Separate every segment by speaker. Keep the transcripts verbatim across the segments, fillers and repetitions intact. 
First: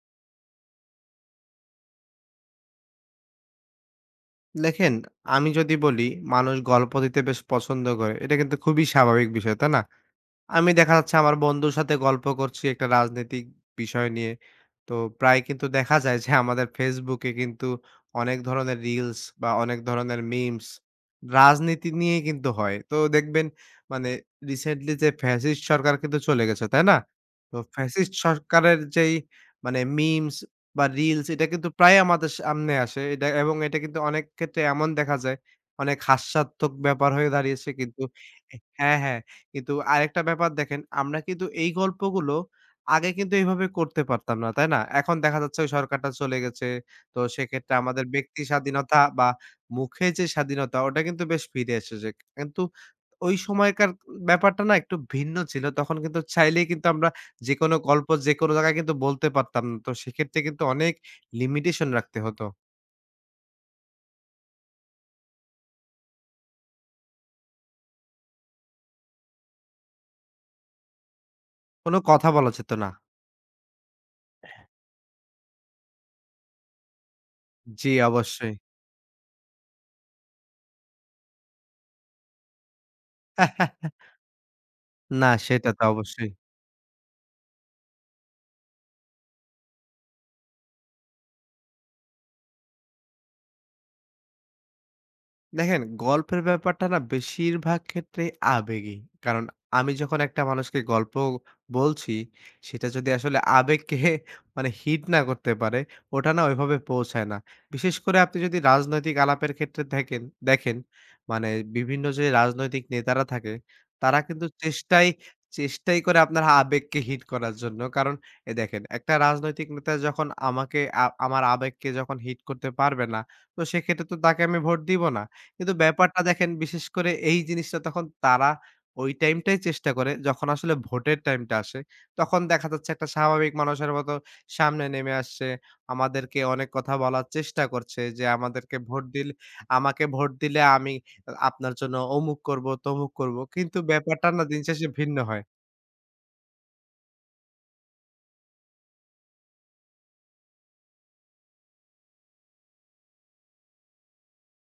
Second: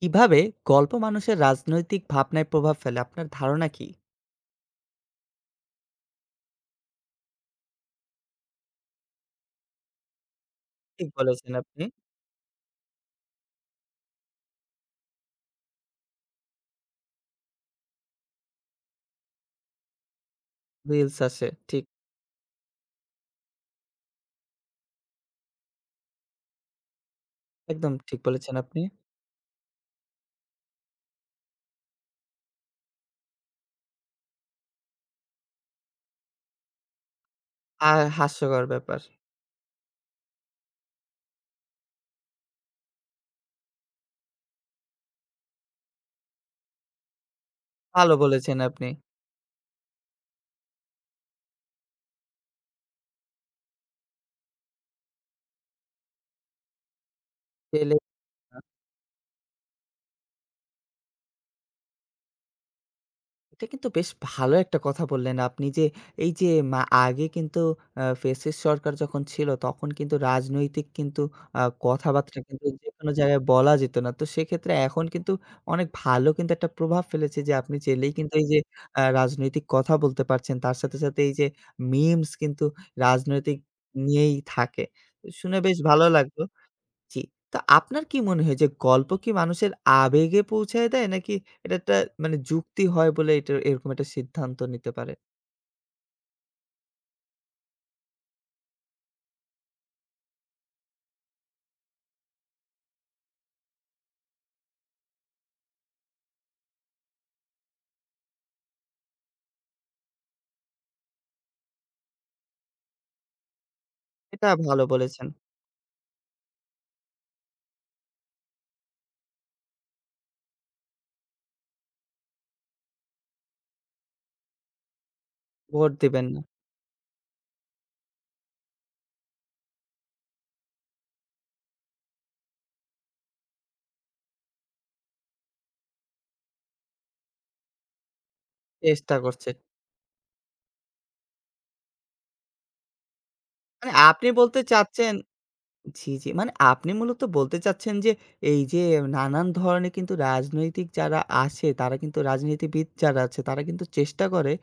Speaker 1: কিভাবে গল্প মানুষের রাজনৈতিক ভাবনায় প্রভাব ফেলে আপনার ধারণা কি?
Speaker 2: দেখেন, আমি যদি বলি মানুষ গল্প দিতে বেশ পছন্দ করে। এটা কিন্তু খুবই স্বাভাবিক বিষয়, তাই না? আমি দেখা
Speaker 1: ঠিক
Speaker 2: যাচ্ছে আমার
Speaker 1: বলেছেন
Speaker 2: বন্ধুর
Speaker 1: আপনি।
Speaker 2: সাথে গল্প করছি একটা রাজনৈতিক বিষয় নিয়ে। তো প্রায় কিন্তু দেখা যায় যে আমাদের ফেসবুকে কিন্তু অনেক ধরনের রিলস বা অনেক ধরনের মিমস
Speaker 1: রিলস আসে। ঠিক।
Speaker 2: রাজনীতি নিয়েই কিন্তু হয়। তো দেখবেন মানে রিসেন্টলি যে ফ্যাসিস্ট সরকার কিন্তু চলে গেছে, তাই না? তো
Speaker 1: একদম
Speaker 2: ফ্যাসিস্ট
Speaker 1: ঠিক বলেছেন
Speaker 2: সরকারের
Speaker 1: আপনি।
Speaker 2: যেই মানে মিমস বা রিলস এটা কিন্তু প্রায় আমাদের সামনে আসে। এটা এবং এটা কিন্তু অনেক ক্ষেত্রে এমন দেখা যায় অনেক হাস্যাত্মক ব্যাপার হয়ে দাঁড়িয়েছে
Speaker 1: আর
Speaker 2: কিন্তু এ
Speaker 1: হাস্যকর
Speaker 2: হ্যাঁ,
Speaker 1: ব্যাপার।
Speaker 2: হ্যাঁ। কিন্তু আরেকটা ব্যাপার দেখেন, আমরা কিন্তু এই গল্পগুলো আগে কিন্তু এভাবে করতে পারতাম না, তাই না? এখন দেখা যাচ্ছে ওই সরকারটা চলে গেছে। তো সেক্ষেত্রে আমাদের
Speaker 1: ভালো
Speaker 2: ব্যক্তি
Speaker 1: বলেছেন আপনি।
Speaker 2: স্বাধীনতা বা মুখে যে স্বাধীনতা ওটা কিন্তু বেশ ফিরে এসেছে। কিন্তু ওই সময়কার ব্যাপারটা না একটু ভিন্ন ছিল। তখন কিন্তু চাইলেই কিন্তু আমরা যেকোনো গল্প যেকোনো জায়গায় কিন্তু বলতে পারতাম না। তো সেক্ষেত্রে কিন্তু অনেক লিমিটেশন রাখতে হতো।
Speaker 1: এটা কিন্তু বেশ ভালো একটা কথা বললেন আপনি যে, এই যে মা আগে কিন্তু আ ফ্যাসিস্ট সরকার যখন ছিল, তখন কিন্তু রাজনৈতিক কিন্তু আ
Speaker 2: কোনো কথা
Speaker 1: কথাবার্তা
Speaker 2: বলা
Speaker 1: কিন্তু
Speaker 2: যেত না।
Speaker 1: যেকোনো জায়গায় বলা যেত না। তো সেক্ষেত্রে এখন কিন্তু অনেক ভালো কিন্তু একটা প্রভাব ফেলেছে যে, আপনি
Speaker 2: জি,
Speaker 1: চাইলেই কিন্তু এই
Speaker 2: অবশ্যই।
Speaker 1: যে আ রাজনৈতিক কথা বলতে পারছেন। তার সাথে, সাথে এই যে মিমস কিন্তু রাজনৈতিক নিয়েই থাকে। তো
Speaker 2: না,
Speaker 1: শুনে
Speaker 2: সেটা
Speaker 1: বেশ
Speaker 2: তো
Speaker 1: ভালো
Speaker 2: অবশ্যই।
Speaker 1: লাগলো। জি। তো আপনার কি মনে হয় যে গল্প কি মানুষের আবেগে পৌঁছায় দেয়? নাকি এটা একটা মানে যুক্তি হয় বলে এটা এরকম একটা সিদ্ধান্ত নিতে পারে?
Speaker 2: দেখেন গল্পের ব্যাপারটা না বেশিরভাগ ক্ষেত্রেই আবেগী। কারণ আমি যখন একটা মানুষকে গল্প বলছি, সেটা যদি আসলে আবেগকে মানে হিট না করতে পারে, ওটা না ওইভাবে পৌঁছায় না। বিশেষ করে আপনি যদি রাজনৈতিক আলাপের ক্ষেত্রে দেখেন দেখেন মানে বিভিন্ন যে রাজনৈতিক নেতারা থাকে, তারা কিন্তু
Speaker 1: এটা ভালো
Speaker 2: চেষ্টাই
Speaker 1: বলেছেন।
Speaker 2: চেষ্টাই করে আপনার আবেগকে হিট করার জন্য। কারণ এই দেখেন একটা রাজনৈতিক নেতা যখন আমাকে আ আমার আবেগকে যখন হিট করতে পারবে না, তো সেক্ষেত্রে তো তাকে আমি ভোট দিব না। কিন্তু
Speaker 1: ভোট
Speaker 2: ব্যাপারটা
Speaker 1: দিবেন না।
Speaker 2: দেখেন বিশেষ করে এই জিনিসটা তখন তারা ওই টাইমটাই চেষ্টা করে যখন আসলে ভোটের টাইমটা আসে। তখন দেখা যাচ্ছে একটা স্বাভাবিক মানুষের মতো সামনে নেমে আসছে। আমাদেরকে অনেক কথা বলার চেষ্টা করছে যে আমাদেরকে ভোট
Speaker 1: চেষ্টা
Speaker 2: দিলে
Speaker 1: করছে।
Speaker 2: আমাকে ভোট দিলে আমি আ আপনার জন্য অমুক করব, তমুক করব। কিন্তু
Speaker 1: মানে
Speaker 2: ব্যাপারটা
Speaker 1: আপনি
Speaker 2: না দিন
Speaker 1: বলতে
Speaker 2: শেষে
Speaker 1: চাচ্ছেন
Speaker 2: ভিন্ন হয়।
Speaker 1: জি, জি। মানে আপনি মূলত বলতে চাচ্ছেন যে, এই যে নানান ধরনের কিন্তু রাজনৈতিক যারা আসে, তারা কিন্তু রাজনীতিবিদ যারা আছে, তারা কিন্তু চেষ্টা করে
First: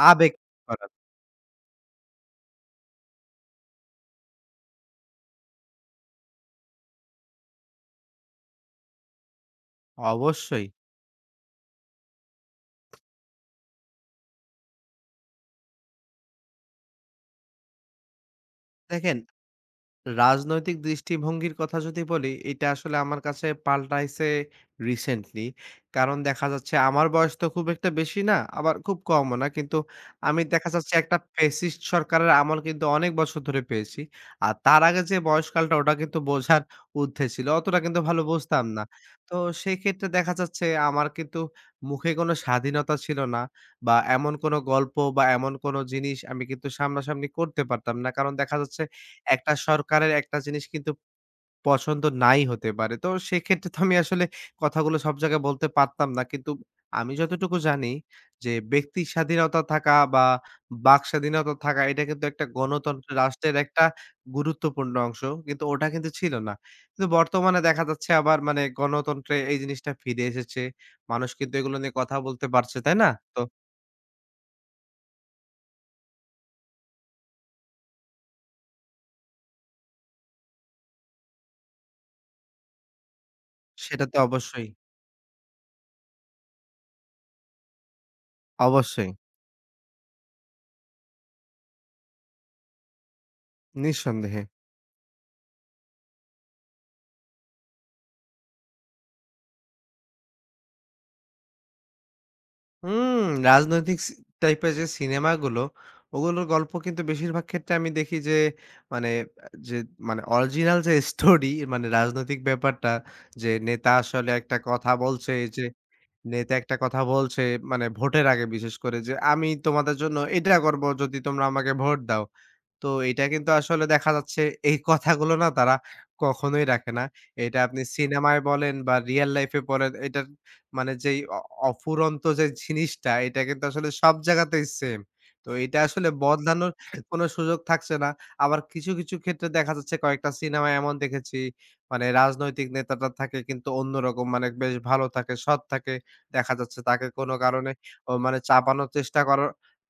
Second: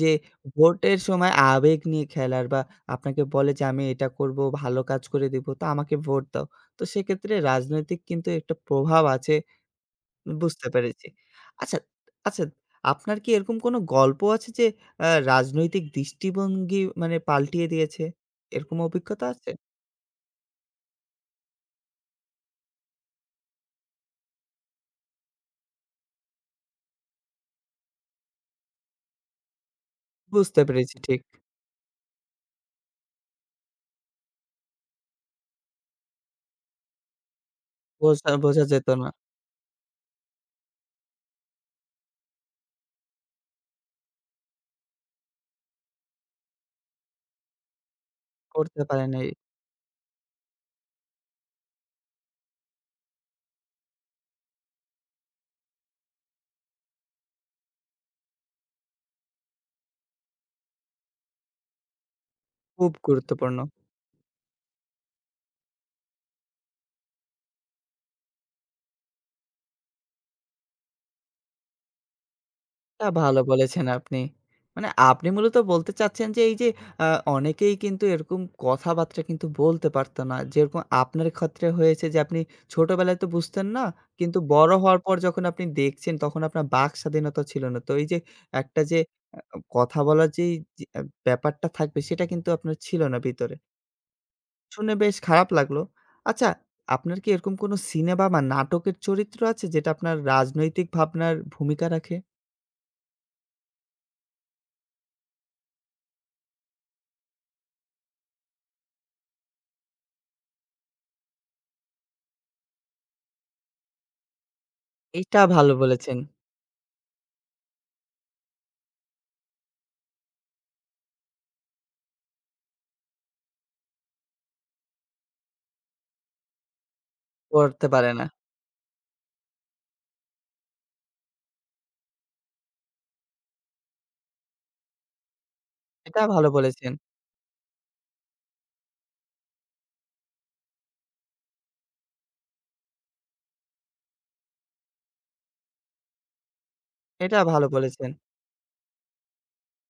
Speaker 1: যে
Speaker 2: আবেগ করার
Speaker 1: ভোটের সময় আবেগ নিয়ে খেলার বা আপনাকে বলে যে, "আমি এটা করব, ভালো কাজ করে দিব, তো আমাকে ভোট দাও।" তো সেক্ষেত্রে রাজনৈতিক কিন্তু একটা প্রভাব আছে,
Speaker 2: অবশ্যই।
Speaker 1: বুঝতে পেরেছি। আচ্ছা, আচ্ছা আপনার কি এরকম কোনো গল্প আছে যে আ রাজনৈতিক দৃষ্টিভঙ্গি মানে পাল্টিয়ে দিয়েছে? এরকম
Speaker 2: দেখেন
Speaker 1: অভিজ্ঞতা আছে?
Speaker 2: রাজনৈতিক দৃষ্টিভঙ্গির কথা যদি বলি, এটা আসলে আমার কাছে পাল্টাইছে রিসেন্টলি। কারণ দেখা যাচ্ছে আমার বয়স তো খুব একটা বেশি না, আবার খুব কমও না। কিন্তু আমি
Speaker 1: বুঝতে
Speaker 2: দেখা যাচ্ছে
Speaker 1: পেরেছি
Speaker 2: একটা
Speaker 1: ঠিক।
Speaker 2: ফ্যাসিস্ট সরকারের আমল কিন্তু অনেক বছর ধরে পেয়েছি। আর তার আগে যে বয়সকালটা ওটা কিন্তু বোঝার ঊর্ধ্বে ছিল। অতটা কিন্তু ভালো
Speaker 1: বোঝা বোঝা
Speaker 2: বুঝতাম না।
Speaker 1: যেত না।
Speaker 2: তো সেক্ষেত্রে দেখা যাচ্ছে আমার কিন্তু মুখে কোনো স্বাধীনতা ছিল না বা এমন কোনো গল্প বা এমন কোনো জিনিস আমি কিন্তু সামনাসামনি করতে পারতাম না। কারণ দেখা
Speaker 1: করতে
Speaker 2: যাচ্ছে
Speaker 1: পারে নাই।
Speaker 2: একটা সরকারের একটা জিনিস কিন্তু পছন্দ নাই হতে পারে। তো সেক্ষেত্রে তো আমি আসলে কথাগুলো সব জায়গায় বলতে পারতাম না। কিন্তু আমি যতটুকু জানি যে ব্যক্তির স্বাধীনতা থাকা বা বাক স্বাধীনতা থাকা এটা কিন্তু একটা
Speaker 1: খুব
Speaker 2: গণতন্ত্র রাষ্ট্রের
Speaker 1: গুরুত্বপূর্ণ।
Speaker 2: একটা গুরুত্বপূর্ণ অংশ। কিন্তু ওটা কিন্তু ছিল না। কিন্তু বর্তমানে দেখা যাচ্ছে আবার মানে গণতন্ত্রে এই জিনিসটা ফিরে এসেছে। মানুষ কিন্তু এগুলো নিয়ে কথা বলতে পারছে, তাই
Speaker 1: তা
Speaker 2: না?
Speaker 1: ভালো
Speaker 2: তো
Speaker 1: বলেছেন আপনি। মানে আপনি মূলত বলতে চাচ্ছেন যে এই যে আ অনেকেই কিন্তু এরকম কথাবার্তা কিন্তু বলতে পারত না। যেরকম আপনার ক্ষেত্রে হয়েছে যে আপনি ছোটবেলায় তো বুঝতেন না।
Speaker 2: সেটা তো
Speaker 1: কিন্তু
Speaker 2: অবশ্যই,
Speaker 1: বড় হওয়ার পর যখন আপনি দেখছেন তখন আপনার বাক স্বাধীনতা ছিল না। তো এই যে একটা যে
Speaker 2: অবশ্যই।
Speaker 1: কথা বলার যেই যে ব্যাপারটা থাকবে সেটা কিন্তু আপনার ছিল না ভিতরে।
Speaker 2: নিঃসন্দেহে।
Speaker 1: শুনে বেশ খারাপ লাগলো। আচ্ছা, আপনার কি এরকম কোনো সিনেমা বা নাটকের চরিত্র আছে যেটা আপনার রাজনৈতিক ভাবনার ভূমিকা রাখে?
Speaker 2: হুম, রাজনৈতিক সি টাইপের যে সিনেমাগুলো, ওগুলোর গল্প কিন্তু বেশিরভাগ ক্ষেত্রে আমি দেখি যে মানে আ যে মানে অরিজিনাল যে স্টোরি মানে রাজনৈতিক ব্যাপারটা যে নেতা আসলে একটা কথা বলছে
Speaker 1: এটা
Speaker 2: এই যে
Speaker 1: ভালো বলেছেন।
Speaker 2: নেতা একটা কথা বলছে মানে ভোটের আগে বিশেষ করে যে, "আমি তোমাদের জন্য এটা করব যদি তোমরা আমাকে ভোট দাও।" তো এটা কিন্তু আসলে দেখা যাচ্ছে এই কথাগুলো না তারা কখনোই রাখে না। এটা আপনি
Speaker 1: করতে পারে না।
Speaker 2: সিনেমায় বলেন বা রিয়াল লাইফ এ বলেন এটার মানে যেই অ অফুরন্ত যে জিনিসটা এটা কিন্তু আসলে সব জায়গাতেই সেম। তো এটা আসলে
Speaker 1: এটা ভালো
Speaker 2: বদলানোর
Speaker 1: বলেছেন,
Speaker 2: কোনো সুযোগ থাকছে না। আবার কিছু, কিছু ক্ষেত্রে দেখা যাচ্ছে কয়েকটা সিনেমায় এমন দেখেছি মানে রাজনৈতিক নেতাটা থাকে কিন্তু অন্যরকম মানে বেশ ভালো থাকে, সৎ থাকে। দেখা যাচ্ছে তাকে কোনো
Speaker 1: এটা ভালো
Speaker 2: কারণে
Speaker 1: বলেছেন।
Speaker 2: ও মানে চাপানোর চেষ্টা করার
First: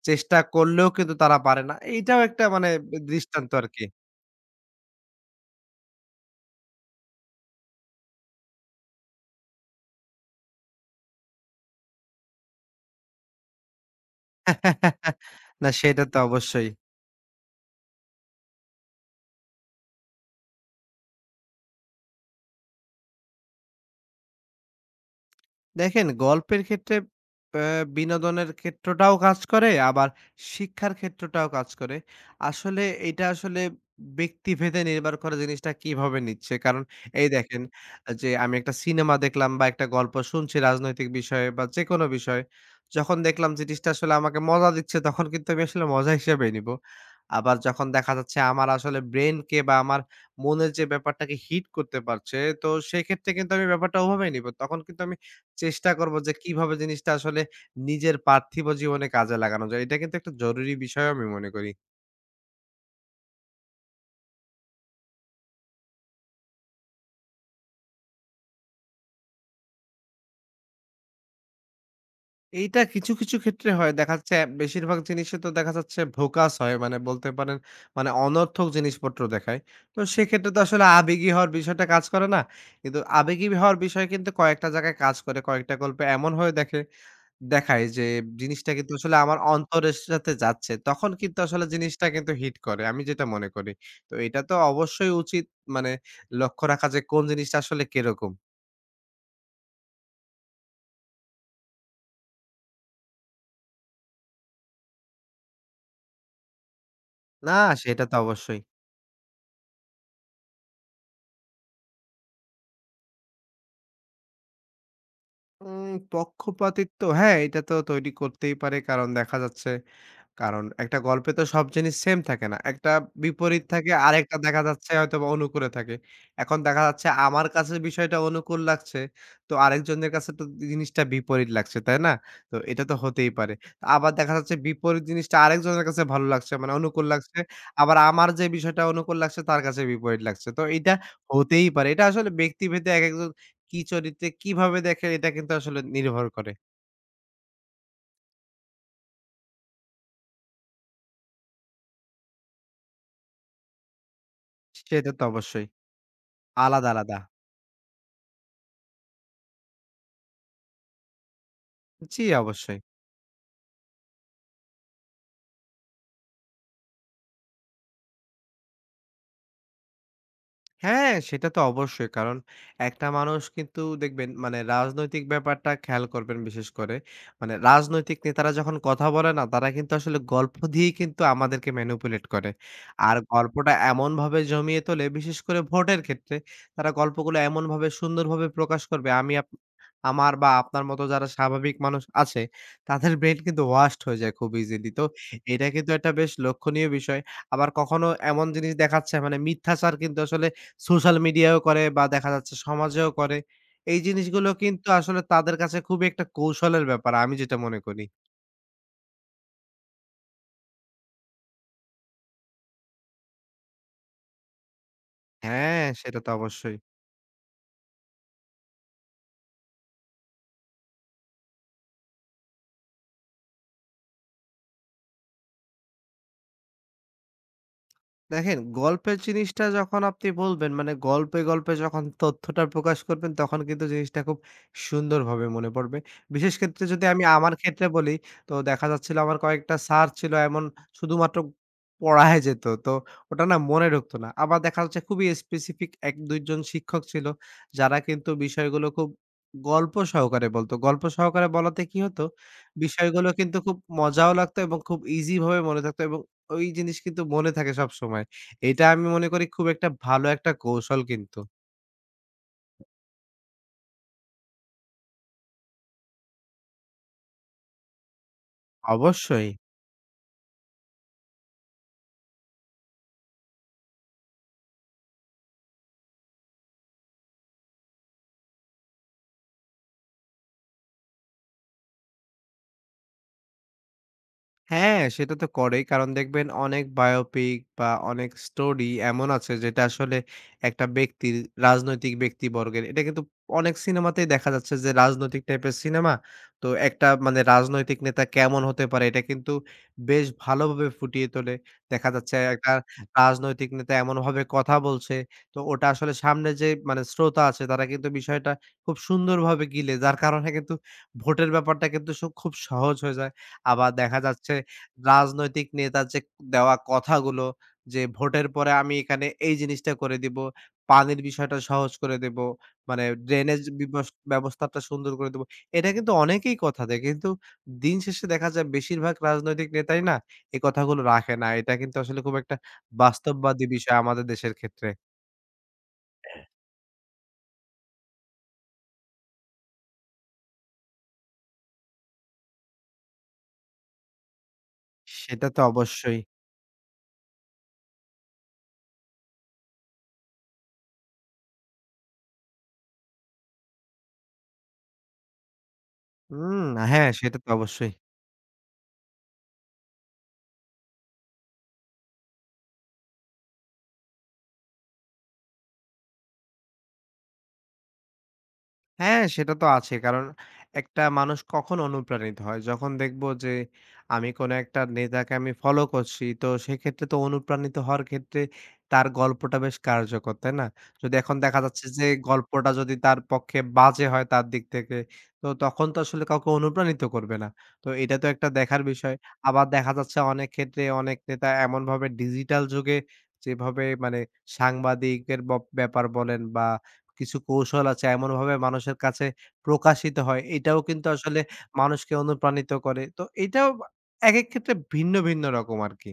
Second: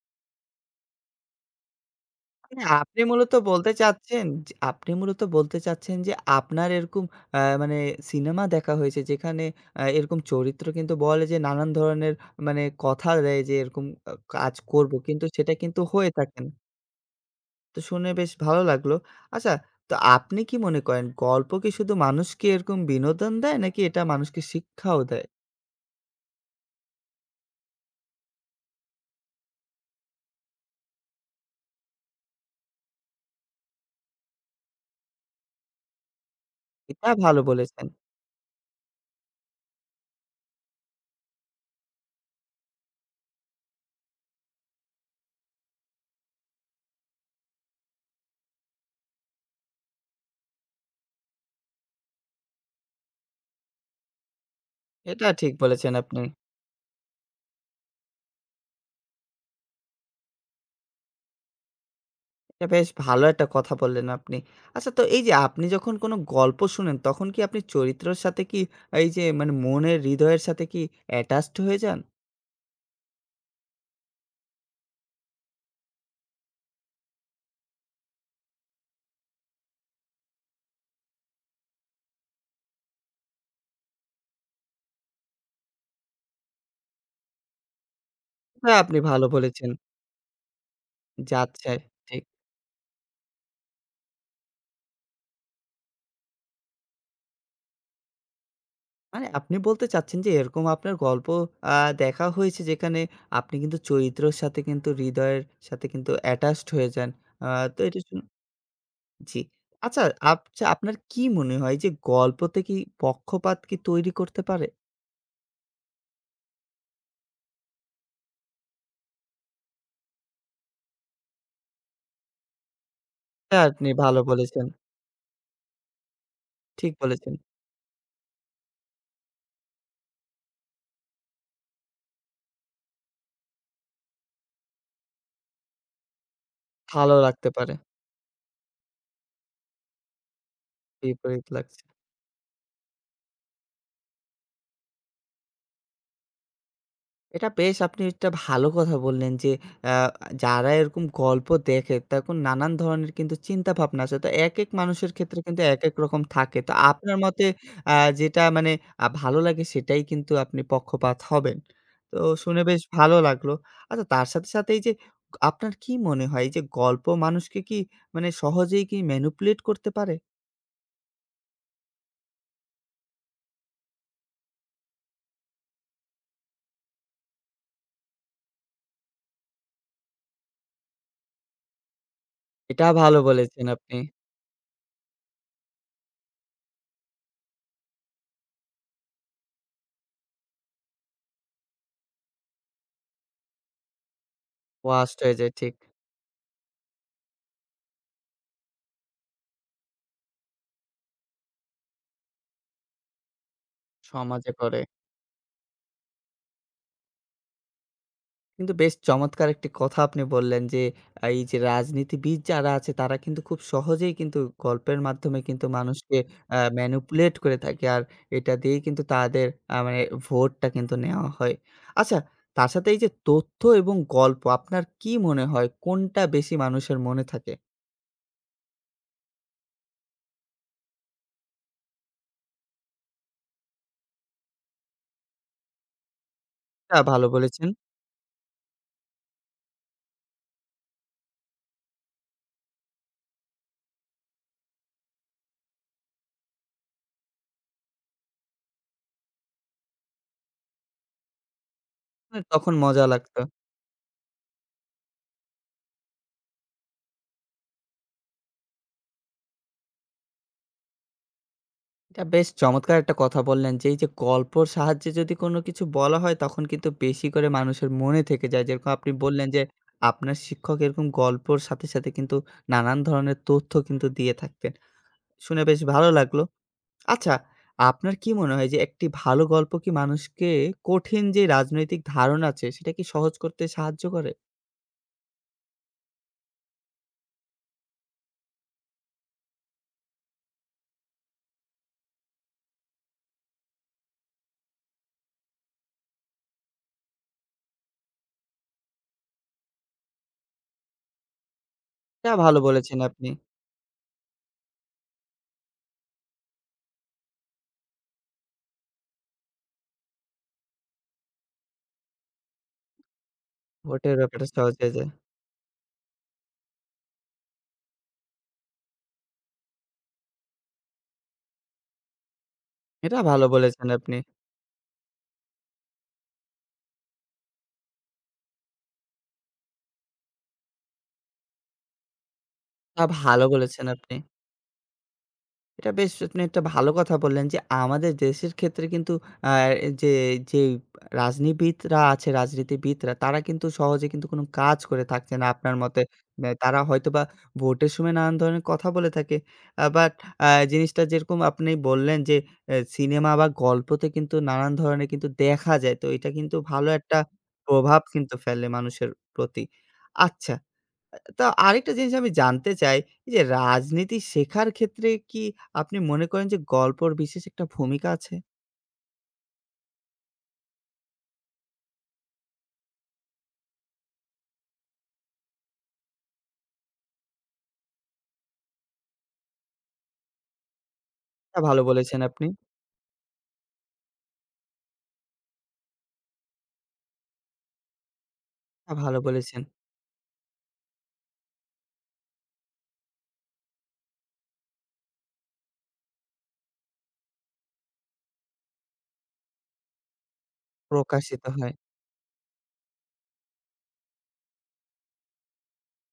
Speaker 2: চেষ্টা করলেও কিন্তু তারা পারে না। এইটাও একটা
Speaker 1: মানে
Speaker 2: মানে
Speaker 1: আপনি মূলত
Speaker 2: দৃষ্টান্ত
Speaker 1: বলতে
Speaker 2: আরকি।
Speaker 1: চাচ্ছেন যে আপনি মূলত বলতে চাচ্ছেন যে আপনার এরকম আ মানে সিনেমা দেখা হয়েছে যেখানে আ এরকম চরিত্র কিন্তু বলে যে নানান ধরনের মানে কথা দেয় যে এরকম আ কাজ করব। কিন্তু সেটা
Speaker 2: না
Speaker 1: কিন্তু
Speaker 2: সেটা
Speaker 1: হয়ে
Speaker 2: তো
Speaker 1: থাকে না।
Speaker 2: অবশ্যই।
Speaker 1: তো শুনে বেশ ভালো লাগলো। আচ্ছা, তো আপনি কি মনে করেন গল্প কি শুধু মানুষকে এরকম বিনোদন দেয় নাকি এটা মানুষকে শিক্ষাও দেয়?
Speaker 2: দেখেন গল্পের ক্ষেত্রে আ বিনোদনের ক্ষেত্রটাও কাজ করে আবার শিক্ষার ক্ষেত্রটাও কাজ করে। আসলে এটা আসলে ব্যক্তিভেদে নির্ভর করে জিনিসটা কিভাবে নিচ্ছে। কারণ
Speaker 1: এটা
Speaker 2: এই
Speaker 1: ভালো
Speaker 2: দেখেন
Speaker 1: বলেছেন।
Speaker 2: যে আমি একটা সিনেমা দেখলাম বা একটা গল্প শুনছি রাজনৈতিক বিষয়ে বা যেকোনো বিষয়ে। যখন দেখলাম জিনিসটা আসলে আমাকে মজা দিচ্ছে তখন কিন্তু আমি আসলে মজা হিসেবেই নিবো। আবার যখন দেখা যাচ্ছে আমার আসলে ব্রেইনকে বা আমার মনের যে ব্যাপারটাকে হিট করতে পারছে তো সেক্ষেত্রে কিন্তু আমি ব্যাপারটা ওভাবেই নিবো। তখন কিন্তু আমি
Speaker 1: এটা ঠিক
Speaker 2: চেষ্টা
Speaker 1: বলেছেন
Speaker 2: করব
Speaker 1: আপনি।
Speaker 2: যে কিভাবে জিনিসটা আসলে নিজের পার্থিব জীবনে কাজে লাগানো যায়। এটা কিন্তু একটা জরুরি বিষয় আমি মনে করি।
Speaker 1: এটা বেশ ভালো একটা কথা বললেন আপনি। আচ্ছা তো এই যে আপনি যখন কোনো গল্প শুনেন তখন কি আপনি চরিত্রের সাথে কি এই যে মানে মনের হৃদয়ের সাথে কি attached হয়ে যান?
Speaker 2: এইটা কিছু, কিছু ক্ষেত্রে হয়। দেখা যাচ্ছে বেশিরভাগ জিনিসে তো দেখা যাচ্ছে ভোকাস হয়। মানে বলতে পারেন মানে অনর্থক জিনিসপত্র দেখায়। তো সেক্ষেত্রে তো আসলে আবেগী হওয়ার বিষয়টা কাজ করে না। কিন্তু আবেগী হওয়ার বিষয় কিন্তু কয়েকটা জায়গায় কাজ করে। কয়েকটা গল্পে এমন হয়ে দেখে দেখায় যে জিনিসটা
Speaker 1: এটা
Speaker 2: কিন্তু
Speaker 1: আপনি
Speaker 2: আসলে
Speaker 1: ভালো
Speaker 2: আমার
Speaker 1: বলেছেন।
Speaker 2: অন্তরের সাথে যাচ্ছে। তখন কিন্তু আসলে
Speaker 1: যাচ্ছে
Speaker 2: জিনিসটা
Speaker 1: ঠিক।
Speaker 2: কিন্তু হিট করে। আমি যেটা মনে করি। তো এটা তো অবশ্যই উচিত মানে লক্ষ্য রাখা যে কোন জিনিসটা আসলে কিরকম।
Speaker 1: মানে আপনি বলতে চাচ্ছেন যে এরকম আপনার গল্প আ দেখা হয়েছে যেখানে আপনি কিন্তু চরিত্রর সাথে কিন্তু হৃদয়ের সাথে কিন্তু অ্যাটাচড হয়ে যান। আ
Speaker 2: না
Speaker 1: তো এটা
Speaker 2: সেটা তো
Speaker 1: শুন
Speaker 2: অবশ্যই।
Speaker 1: জি। আচ্ছা আচ্ছা আপনার কি মনে হয় যে গল্পতে কি পক্ষপাত কি তৈরি করতে পারে?
Speaker 2: উম পক্ষপাতিত্ব হ্যাঁ, এটা তো তৈরি করতেই পারে। কারণ দেখা যাচ্ছে কারণ একটা গল্পে তো সব জিনিস সেম থাকে না। একটা
Speaker 1: এটা
Speaker 2: বিপরীত
Speaker 1: আপনি
Speaker 2: থাকে,
Speaker 1: ভালো
Speaker 2: আরেকটা দেখা
Speaker 1: বলেছেন।
Speaker 2: যাচ্ছে হয়তোবা অনুকূলে থাকে। এখন দেখা
Speaker 1: ঠিক
Speaker 2: যাচ্ছে
Speaker 1: বলেছেন।
Speaker 2: আমার কাছে বিষয়টা অনুকূল লাগছে, তো আরেকজনের কাছে তো জিনিসটা বিপরীত লাগছে, তাই না? তো এটা তো হতেই পারে। আবার দেখা যাচ্ছে বিপরীত জিনিসটা আরেকজনের কাছে ভালো লাগছে মানে অনুকূল
Speaker 1: ভালো
Speaker 2: লাগছে।
Speaker 1: লাগতে পারে।
Speaker 2: আবার আমার যে বিষয়টা অনুকূল লাগছে তার কাছে বিপরীত লাগছে। তো এটা
Speaker 1: বিপরীত
Speaker 2: হতেই
Speaker 1: লাগছে।
Speaker 2: পারে। এটা আসলে ব্যক্তিভেদে একেকজন কি চরিত্রে কিভাবে দেখে এটা কিন্তু আসলে নির্ভর করে।
Speaker 1: এটা বেশ আপনি একটা ভালো কথা বললেন যে আ যারা এরকম গল্প দেখে তখন নানান ধরনের কিন্তু চিন্তা ভাবনা আসে। তো একেক
Speaker 2: সেটা
Speaker 1: মানুষের
Speaker 2: তো
Speaker 1: ক্ষেত্রে কিন্তু
Speaker 2: অবশ্যই।
Speaker 1: একেক রকম থাকে। তো
Speaker 2: আলাদা,
Speaker 1: আপনার
Speaker 2: আলাদা।
Speaker 1: মতে আ যেটা মানে আ ভালো লাগে সেটাই কিন্তু আপনি পক্ষপাত হবেন। তো
Speaker 2: জি,
Speaker 1: শুনে
Speaker 2: অবশ্যই।
Speaker 1: বেশ ভালো লাগলো। আচ্ছা তার সাথে, সাথে এই যে আপনার কি মনে হয় এই যে গল্প মানুষকে কি মানে সহজেই কি ম্যানিপুলেট করতে পারে?
Speaker 2: হ্যাঁ, সেটা তো অবশ্যই। কারণ একটা মানুষ কিন্তু দেখবেন মানে রাজনৈতিক ব্যাপারটা খেয়াল করবেন বিশেষ করে। মানে রাজনৈতিক নেতারা যখন কথা বলে না, তারা কিন্তু আসলে গল্প দিয়েই কিন্তু আমাদেরকে ম্যানিপুলেট করে।
Speaker 1: এটা
Speaker 2: আর
Speaker 1: ভালো বলেছেন
Speaker 2: গল্পটা
Speaker 1: আপনি।
Speaker 2: এমনভাবে জমিয়ে তোলে বিশেষ করে ভোটের ক্ষেত্রে, তারা গল্পগুলো এমনভাবে সুন্দরভাবে প্রকাশ করবে আমি আপ আমার বা আপনার মতো যারা স্বাভাবিক মানুষ আছে, তাদের ব্রেইন কিন্তু ওয়াশড হয়ে যায় খুব ইজিলি। তো
Speaker 1: ওয়াস্ট হয়ে যায়
Speaker 2: এটা
Speaker 1: ঠিক।
Speaker 2: কিন্তু একটা বেশ লক্ষণীয় বিষয়। আবার কখনো এমন জিনিস দেখাচ্ছে মানে মিথ্যাচার কিন্তু আসলে সোশ্যাল মিডিয়ায়ও করে বা দেখা যাচ্ছে সমাজেও করে। এই জিনিসগুলো
Speaker 1: সমাজে করে।
Speaker 2: কিন্তু আসলে তাদের কাছে খুবই একটা কৌশলের ব্যাপার আমি যেটা মনে করি।
Speaker 1: কিন্তু বেশ চমৎকার একটি কথা আপনি বললেন যে, আ এই যে রাজনীতিবিদ যারা আছে তারা কিন্তু খুব সহজেই কিন্তু গল্পের মাধ্যমে কিন্তু
Speaker 2: হ্যাঁ,
Speaker 1: মানুষকে
Speaker 2: সেটা তো
Speaker 1: আ
Speaker 2: অবশ্যই।
Speaker 1: ম্যানিপুলেট করে থাকে। আর এটা দিয়েই কিন্তু তাদের আ মানে ভোটটা কিন্তু নেওয়া হয়। আচ্ছা, তার সাথে এই যে তথ্য এবং গল্প আপনার কি মনে হয় কোনটা বেশি মানুষের মনে থাকে?
Speaker 2: দেখেন, গল্পের জিনিসটা যখন আপনি বলবেন মানে গল্পে, গল্পে যখন তথ্যটা প্রকাশ করবেন তখন কিন্তু জিনিসটা খুব সুন্দরভাবে মনে পড়বে। বিশেষ ক্ষেত্রে
Speaker 1: তা
Speaker 2: যদি আমি
Speaker 1: ভালো
Speaker 2: আমার
Speaker 1: বলেছেন।
Speaker 2: ক্ষেত্রে বলি, তো দেখা যাচ্ছিল আমার কয়েকটা স্যার ছিল এমন শুধুমাত্র পড়ায় যেত। তো ওটা না মনে ঢুকত না। আবার দেখা যাচ্ছে খুবই স্পেসিফিক এক দুই জন শিক্ষক ছিল যারা কিন্তু বিষয়গুলো খুব গল্প সহকারে বলত। গল্প সহকারে বলাতে কি হতো?
Speaker 1: মানে তখন মজা
Speaker 2: বিষয়গুলো
Speaker 1: লাগতো।
Speaker 2: কিন্তু খুব মজাও লাগতো এবং খুব ইজি ভাবে মনে থাকতো এবং ওই জিনিস কিন্তু মনে থাকে সবসময়। এটা আমি মনে করি খুব একটা ভালো একটা কৌশল কিন্তু।
Speaker 1: এটা বেশ চমৎকার একটা কথা বললেন যে, এই যে গল্পর সাহায্যে যদি কোনো কিছু বলা হয়, তখন কিন্তু বেশি করে মানুষের মনে থেকে যায়। যেরকম আপনি
Speaker 2: অবশ্যই।
Speaker 1: বললেন যে, আপনার শিক্ষক এরকম গল্পর সাথে, সাথে কিন্তু নানান ধরনের তথ্য কিন্তু দিয়ে থাকতেন। শুনে বেশ ভালো লাগলো। আচ্ছা, আপনার কি মনে হয় যে, একটি ভালো গল্প কি মানুষকে কঠিন যে রাজনৈতিক ধারণা আছে, সেটা কি সহজ করতে সাহায্য করে?
Speaker 2: হ্যাঁ, সেটা তো করেই। কারণ দেখবেন অনেক বায়োপিক বা অনেক স্টোরি এমন আছে যেটা আসলে একটা ব্যক্তির, রাজনৈতিক ব্যক্তিবর্গের এটা কিন্তু অনেক সিনেমাতেই দেখা যাচ্ছে যে রাজনৈতিক টাইপের সিনেমা। তো একটা মানে রাজনৈতিক নেতা কেমন হতে পারে এটা কিন্তু বেশ ভালোভাবে ফুটিয়ে তোলে। দেখা
Speaker 1: এটা
Speaker 2: যাচ্ছে
Speaker 1: ভালো
Speaker 2: একটা
Speaker 1: বলেছেন আপনি।
Speaker 2: রাজনৈতিক নেতা এমনভাবে কথা বলছে, তো ওটা আসলে সামনে যে মানে শ্রোতা আছে তারা কিন্তু বিষয়টা খুব সুন্দরভাবে গিলে যার কারণে কিন্তু ভোটের ব্যাপারটা কিন্তু স খুব সহজ হয়ে যায়। আবার
Speaker 1: ভোটের
Speaker 2: দেখা
Speaker 1: ব্যাপারটা
Speaker 2: যাচ্ছে
Speaker 1: সহজ হয়ে যায়।
Speaker 2: রাজনৈতিক নেতার যে দেওয়া কথাগুলো যে ভোটের পরে আমি এখানে এই জিনিসটা করে দিব, পানির বিষয়টা সহজ করে দেব, মানে
Speaker 1: এটা ভালো
Speaker 2: ড্রেনেজ
Speaker 1: বলেছেন
Speaker 2: বিবস
Speaker 1: আপনি।
Speaker 2: ব্যবস্থাটা সুন্দর করে দেব। এটা কিন্তু অনেকেই কথা দেয়। কিন্তু দিন শেষে দেখা যায় বেশিরভাগ রাজনৈতিক নেতাই না এই কথাগুলো রাখে না। এটা কিন্তু আসলে খুব একটা
Speaker 1: এটা ভালো
Speaker 2: বাস্তববাদী
Speaker 1: বলেছেন
Speaker 2: বিষয়
Speaker 1: আপনি।
Speaker 2: আমাদের দেশের ক্ষেত্রে।
Speaker 1: এটা বেশ আপনি একটা ভালো কথা বললেন যে আমাদের দেশের ক্ষেত্রে কিন্তু আ যে যে রাজনীবিদরা আছে, রাজনীতিবিদরা তারা কিন্তু সহজে কিন্তু কোনো কাজ করে থাকছে না
Speaker 2: সেটা তো
Speaker 1: আপনার মতে।
Speaker 2: অবশ্যই।
Speaker 1: আ তারা হয়তোবা ভোটের সময় নানান ধরনের কথা বলে থাকে। আ বাট আ জিনিসটা যেরকম আপনি বললেন যে এ সিনেমা বা গল্পতে কিন্তু নানান ধরনের কিন্তু দেখা যায়। তো এটা কিন্তু
Speaker 2: হুম,
Speaker 1: ভালো
Speaker 2: হ্যাঁ,
Speaker 1: একটা
Speaker 2: সেটা তো অবশ্যই।
Speaker 1: প্রভাব কিন্তু ফেলে মানুষের প্রতি। আচ্ছা তো আরেকটা জিনিস আমি জানতে চাই, এই যে রাজনীতি শেখার ক্ষেত্রে কি আপনি মনে করেন যে গল্পর বিশেষ একটা ভূমিকা আছে?
Speaker 2: হ্যাঁ, সেটা তো আছে। কারণ একটা মানুষ কখন অনুপ্রাণিত হয়? যখন দেখব যে আমি কোনো একটা নেতাকে আমি ফলো করছি, তো সেক্ষেত্রে তো অনুপ্রাণিত হওয়ার ক্ষেত্রে তার গল্পটা বেশ কার্যকর, তাই না? যদি এখন দেখা
Speaker 1: এটা ভালো
Speaker 2: যাচ্ছে যে
Speaker 1: বলেছেন আপনি।
Speaker 2: গল্পটা যদি তার পক্ষে বাজে হয় তার দিক থেকে, তো তখন তো আসলে কাউকে অনুপ্রাণিত করবে না। তো এটা তো একটা দেখার
Speaker 1: এটা
Speaker 2: বিষয়।
Speaker 1: ভালো বলেছেন।
Speaker 2: আবার দেখা যাচ্ছে অনেক ক্ষেত্রে অনেক নেতা এমনভাবে ডিজিটাল যুগে যেভাবে মানে সাংবাদিকের বপ ব্যাপার বলেন বা কিছু কৌশল আছে এমনভাবে মানুষের কাছে প্রকাশিত হয়। এটাও কিন্তু আসলে
Speaker 1: প্রকাশিত হয়।
Speaker 2: মানুষকে অনুপ্রাণিত করে। তো এটাও বা একেক ক্ষেত্রে ভিন্ন, ভিন্ন রকম আরকি।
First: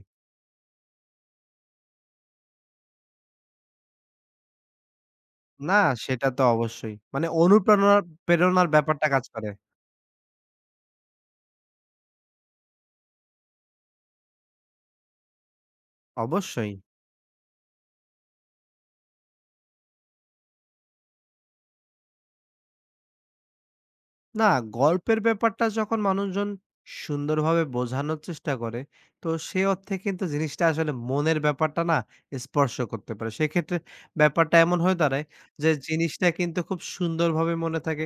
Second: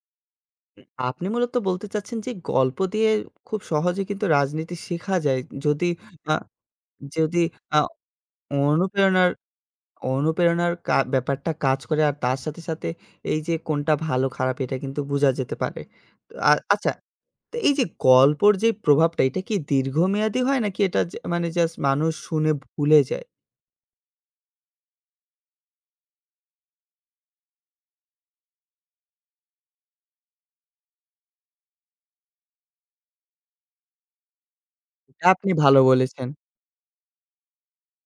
Speaker 1: আপনি মূলত বলতে চাচ্ছেন যে গল্প দিয়ে খুব সহজে কিন্তু রাজনীতি শেখা যায়।
Speaker 2: না
Speaker 1: যদি
Speaker 2: সেটা
Speaker 1: আ
Speaker 2: তো অবশ্যই। মানে
Speaker 1: যদি আ
Speaker 2: অনুপ্রেরণার প্রেরণার ব্যাপারটা কাজ
Speaker 1: অনুপ্রেরণার
Speaker 2: করে।
Speaker 1: অনুপ্রেরণার কা ব্যাপারটা কাজ করে আর তার সাথে, সাথে এই যে কোনটা ভালো খারাপ এটা কিন্তু বুঝা যেতে পারে। তো আ
Speaker 2: অবশ্যই।
Speaker 1: আচ্ছা তো এই যে গল্পর যে প্রভাবটা, এটা কি দীর্ঘমেয়াদী হয়? নাকি এটা যে মানে জাস্ট মানুষ শুনে ভুলে যায়?
Speaker 2: না, গল্পের ব্যাপারটা যখন মানুষজন সুন্দরভাবে বোঝানোর চেষ্টা করে, তো সে অর্থে কিন্তু জিনিসটা আসলে মনের ব্যাপারটা না স্পর্শ করতে পারে। সেক্ষেত্রে ব্যাপারটা এমন হয়ে দাঁড়ায়
Speaker 1: এটা আপনি
Speaker 2: যে
Speaker 1: ভালো বলেছেন।
Speaker 2: জিনিসটা কিন্তু খুব সুন্দরভাবে মনে থাকে।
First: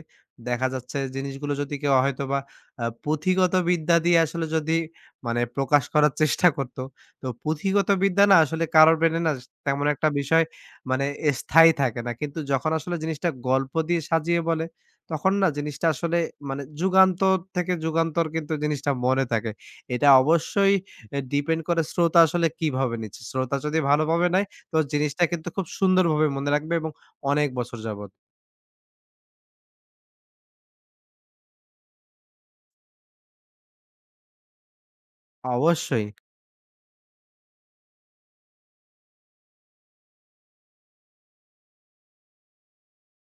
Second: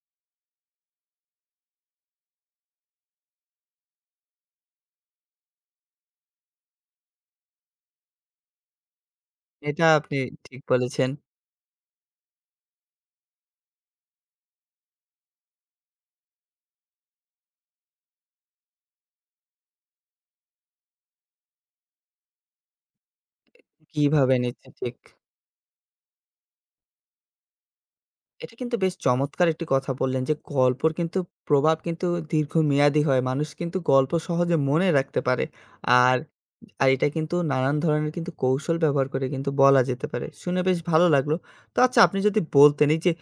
Speaker 2: দেখা যাচ্ছে জিনিসগুলো যদি কেউ হয়তোবা আ পুঁথিগত বিদ্যা দিয়ে আসলে যদি মানে প্রকাশ করার চেষ্টা করত, তো পুঁথিগত বিদ্যা না আসলে কারোর ব্রেনে না তেমন
Speaker 1: এটা
Speaker 2: একটা
Speaker 1: আপনি
Speaker 2: বিষয়
Speaker 1: ঠিক
Speaker 2: মানে
Speaker 1: বলেছেন।
Speaker 2: স্থায়ী থাকে না। কিন্তু যখন আসলে জিনিসটা গল্প দিয়ে সাজিয়ে বলে তখন না জিনিসটা আসলে মানে যুগান্তর থেকে যুগান্তর কিন্তু জিনিসটা মনে থাকে। এটা অবশ্যই এ ডিপেন্ড করে শ্রোতা আসলে কিভাবে নিচ্ছে। শ্রোতা যদি ভালোভাবে
Speaker 1: কিভাবে
Speaker 2: নেয়
Speaker 1: নিচ্ছে
Speaker 2: তো
Speaker 1: ঠিক।
Speaker 2: জিনিসটা কিন্তু খুব সুন্দরভাবে মনে রাখবে এবং অনেক বছর যাবত।
Speaker 1: এটা কিন্তু বেশ চমৎকার একটি কথা বললেন যে, গল্পর কিন্তু প্রভাব কিন্তু দীর্ঘমেয়াদী হয়। মানুষ কিন্তু গল্প সহজে মনে রাখতে পারে।
Speaker 2: অবশ্যই।
Speaker 1: আর, আর এটা কিন্তু নানান ধরনের কিন্তু কৌশল ব্যবহার করে কিন্তু বলা যেতে পারে। শুনে বেশ ভালো লাগলো। তো আচ্ছা আপনি যদি বলতেন এই যে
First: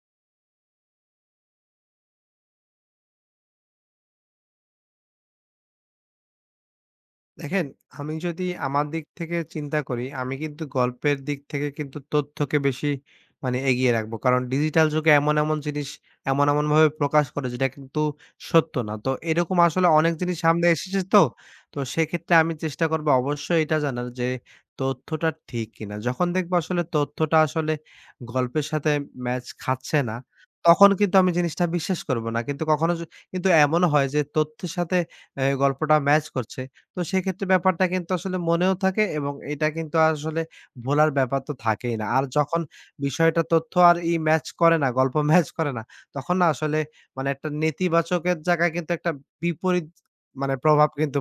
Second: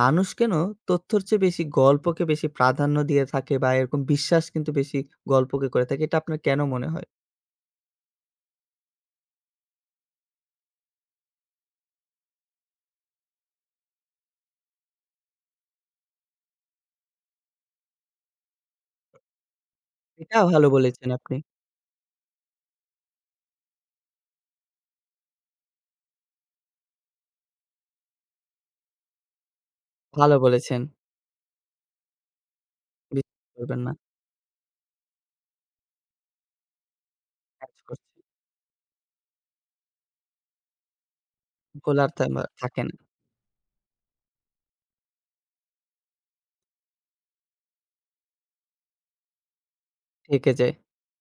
Speaker 1: মানুষ কেন তথ্যর চেয়ে বেশি গল্পকে বেশি প্রাধান্য দিয়ে থাকে বা এরকম বিশ্বাস কিন্তু বেশি গল্পকে করে থাকে। এটা আপনার কেন মনে হয়?
Speaker 2: দেখেন, আমি যদি আমার দিক থেকে চিন্তা করি, আমি কিন্তু গল্পের দিক থেকে কিন্তু তথ্যকে বেশি মানে এগিয়ে রাখবো। কারণ ডিজিটাল যুগে এমন, এমন জিনিস এমন, এমনভাবে প্রকাশ করে যেটা কিন্তু সত্য না। তো এরকম আসলে অনেক জিনিস
Speaker 1: এটা
Speaker 2: সামনে
Speaker 1: ভালো
Speaker 2: এসেছে
Speaker 1: বলেছেন
Speaker 2: তো।
Speaker 1: আপনি।
Speaker 2: তো সেক্ষেত্রে আমি চেষ্টা করবো অবশ্যই এটা জানার যে তথ্যটা ঠিক কিনা। যখন দেখবো আসলে তথ্যটা আসলে গল্পের সাথে ম্যাচ খাচ্ছে না,
Speaker 1: ভালো বলেছেন।
Speaker 2: তখন কিন্তু আমি জিনিসটা বিশ্বাস করব না। কিন্তু কখনো য
Speaker 1: বিশ্বাস
Speaker 2: কিন্তু
Speaker 1: করবেন
Speaker 2: এমনও
Speaker 1: না।
Speaker 2: হয় যে তথ্যের সাথে অ্যা গল্পটা ম্যাচ করছে। তো সেক্ষেত্রে
Speaker 1: কাজ
Speaker 2: ব্যাপারটা
Speaker 1: করছে।
Speaker 2: কিন্তু আসলে মনেও থাকে এবং এটা কিন্তু আসলে ভোলার ব্যাপার তো থাকেই না।
Speaker 1: গোলার
Speaker 2: আর
Speaker 1: তেমা
Speaker 2: যখন
Speaker 1: থাকে না।
Speaker 2: বিষয়টা তথ্য আর ই ম্যাচ করে না, গল্প ম্যাচ করে না, তখন না আসলে মানে একটা নেতিবাচকের জায়গায় কিন্তু একটা বিপরীত
Speaker 1: থেকে
Speaker 2: মানে
Speaker 1: যায়।
Speaker 2: প্রভাব কিন্তু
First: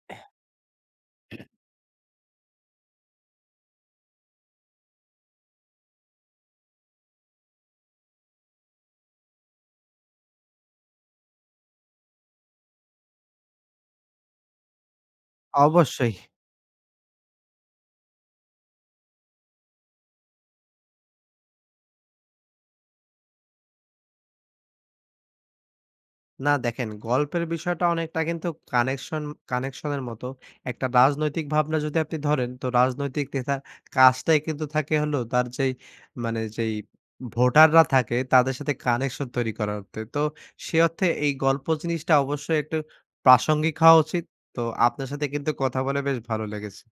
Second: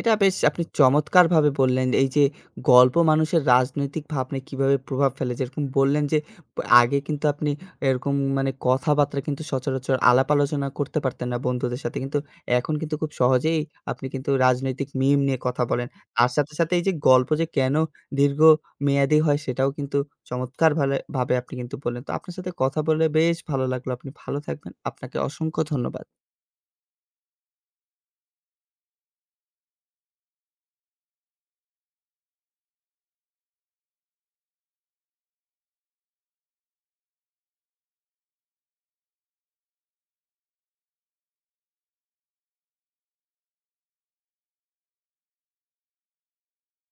Speaker 1: এটা বেশ আপনি চমৎকারভাবে বললেন। এই যে গল্প মানুষের রাজনৈতিক ভাবনায় কিভাবে প্রভাব ফেলে। যেরকম বললেন যে প- আগে কিন্তু আপনি এরকম মানে কথাবার্তা কিন্তু সচরাচর আলাপ আলোচনা করতে পারতেন না বন্ধুদের সাথে। কিন্তু এখন কিন্তু খুব সহজেই আপনি কিন্তু রাজনৈতিক মিম নিয়ে কথা বলেন।
Speaker 2: অবশ্যই।
Speaker 1: তার সাথে, সাথে এই যে গল্প যে কেন দীর্ঘমেয়াদী হয় সেটাও কিন্তু চমৎকার ভালে ভাবে আপনি কিন্তু বললেন। তো আপনার সাথে কথা বলে বেশ ভালো লাগলো। আপনি ভালো থাকবেন। আপনাকে অসংখ্য ধন্যবাদ।
Speaker 2: না দেখেন, গল্পের বিষয়টা অনেকটা কিন্তু কানেকশন কানেকশনের মতো। একটা রাজনৈতিক ভাবনা যদি আপনি ধরেন, তো রাজনৈতিক নেতার কাজটাই কিন্তু থাকে হলো তার যেই মানে যেই ভোটাররা থাকে তাদের সাথে কানেকশন তৈরি করা অর্থে। তো সে অর্থে এই গল্প জিনিসটা অবশ্যই একটু প্রাসঙ্গিক হওয়া উচিত। তো আপনার সাথে কিন্তু কথা বলে বেশ ভালো লেগেছে।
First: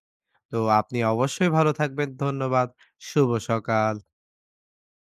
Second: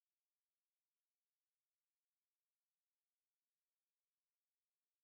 Speaker 2: তো আপনি অবশ্যই ভালো থাকবেন। ধন্যবাদ। শুভ সকাল।